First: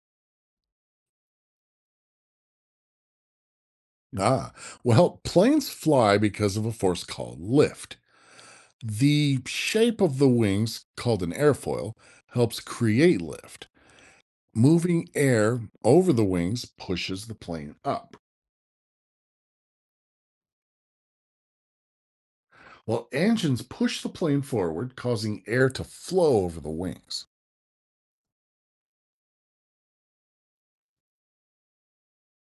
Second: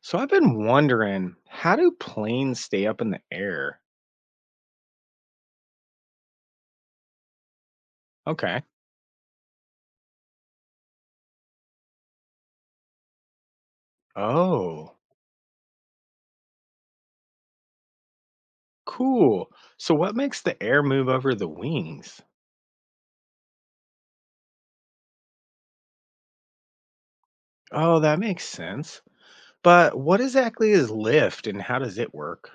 So I've been wondering, how do planes stay up in the air? Ah, well, planes fly because of a force called lift. Okay. The shape of the wings, called an airfoil, helps create lift. Oh, Moving air over the wings pushes the plane up, cool. So what makes the air move over the wings? while engines push the plane forward, causing air to flow over the wings. Oh, that makes sense. But what exactly is lift and how does it work?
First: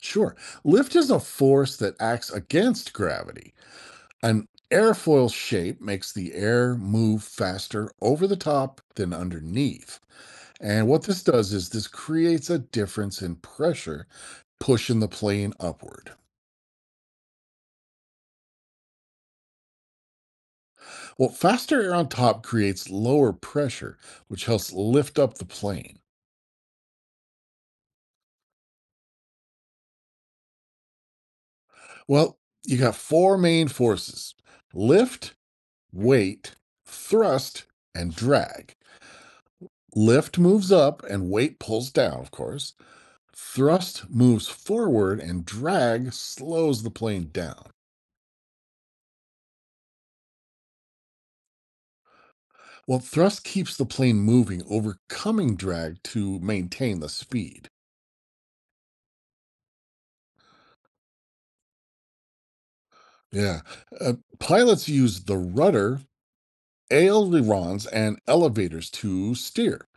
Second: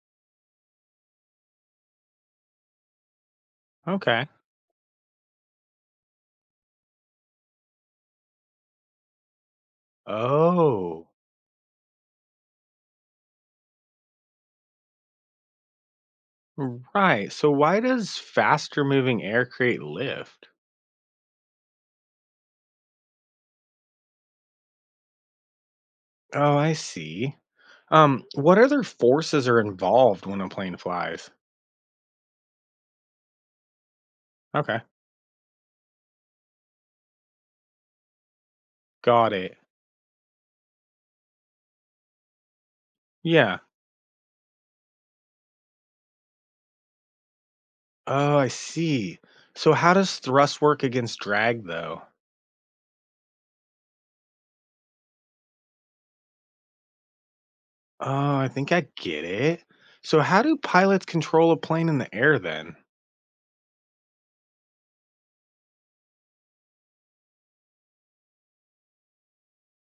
Sure, lift is a force that acts against gravity. Okay. An airfoil shape makes the air move faster over the top than underneath. And what Oh, this does is this creates a difference in pressure, pushing the plane upward. right. So why does faster moving air create lift? Well, faster air on top creates lower pressure, which helps lift up the plane. Oh, I see. What other forces are involved when a plane flies? Well, you got four main forces: Okay. lift, weight, thrust, and drag. Got it. Lift moves up and weight pulls down, of course. Yeah. Thrust moves forward and drag slows the plane down. Oh, I see. So how does thrust work against drag, though? Well, thrust keeps the plane moving, overcoming drag to maintain the speed. Oh, I think I get it. So how do pilots control a plane in the air then? Yeah. Pilots use the rudder, ailerons, and elevators to steer.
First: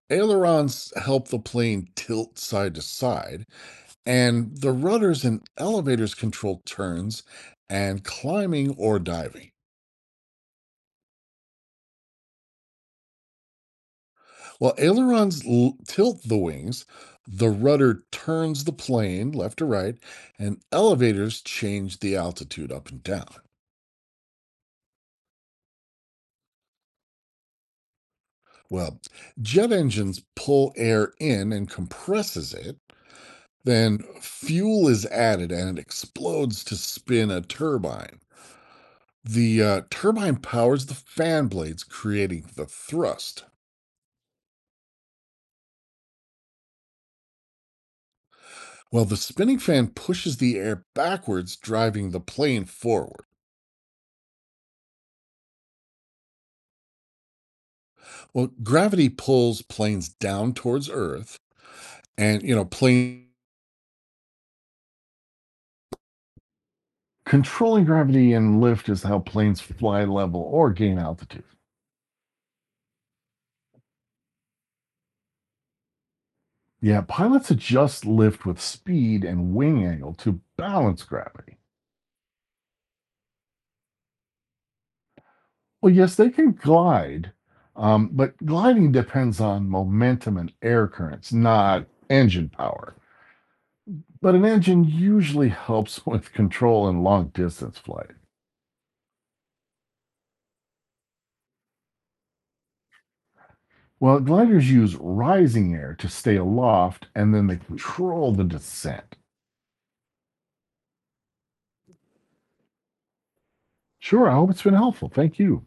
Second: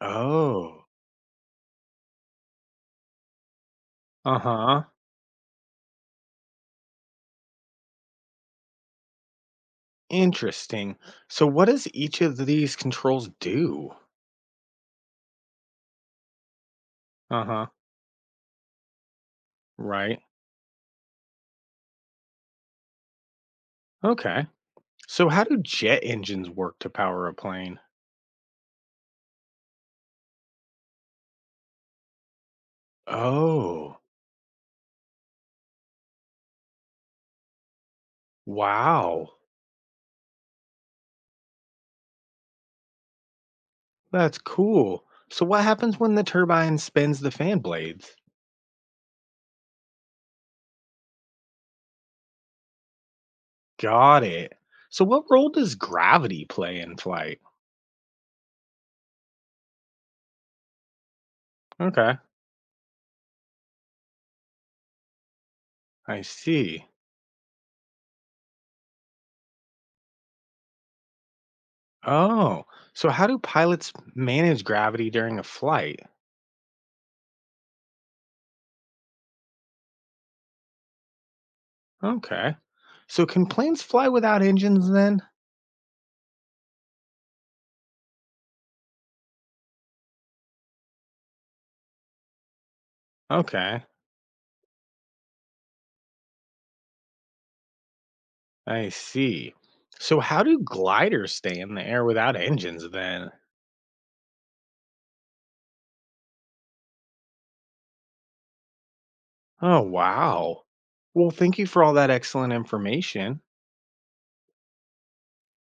Oh, Ailerons help the plane tilt side to side, and the uh-huh. rudders and elevators control turns and climbing or diving. Interesting. So what does each of these controls do? While tilt the wings, the Uh-huh. rudder turns the plane left to right, Right. and elevators change the altitude up and down. Okay. So how do jet engines work to power a plane? Well, jet engines pull air in and compresses it. Oh, Then fuel is added and it explodes to spin a turbine. wow. The turbine powers the fan blades, creating the thrust, That's cool. So what happens when the turbine spins the fan blades? while the spinning fan pushes the air backwards, driving the plane forward. Got it. So, what role does gravity play in flight? Well, gravity pulls planes down towards Earth, Okay, and plane I see. controlling gravity and lift is how planes fly level or gain altitude. Oh, so how do pilots manage gravity during a flight? Yeah, pilots adjust lift with speed and wing angle to balance gravity. Okay. So, can planes fly without engines then? Well, yes, they can glide, but gliding depends on momentum and air currents, not engine power. Okay, But an engine usually helps with control in long distance flight. I see. So, how do gliders stay in the air without engines then? Well, gliders use rising air to stay aloft and then they control the descent. Oh, wow. Well, thank you for all that excellent information. Sure, I hope it's been helpful. Thank you.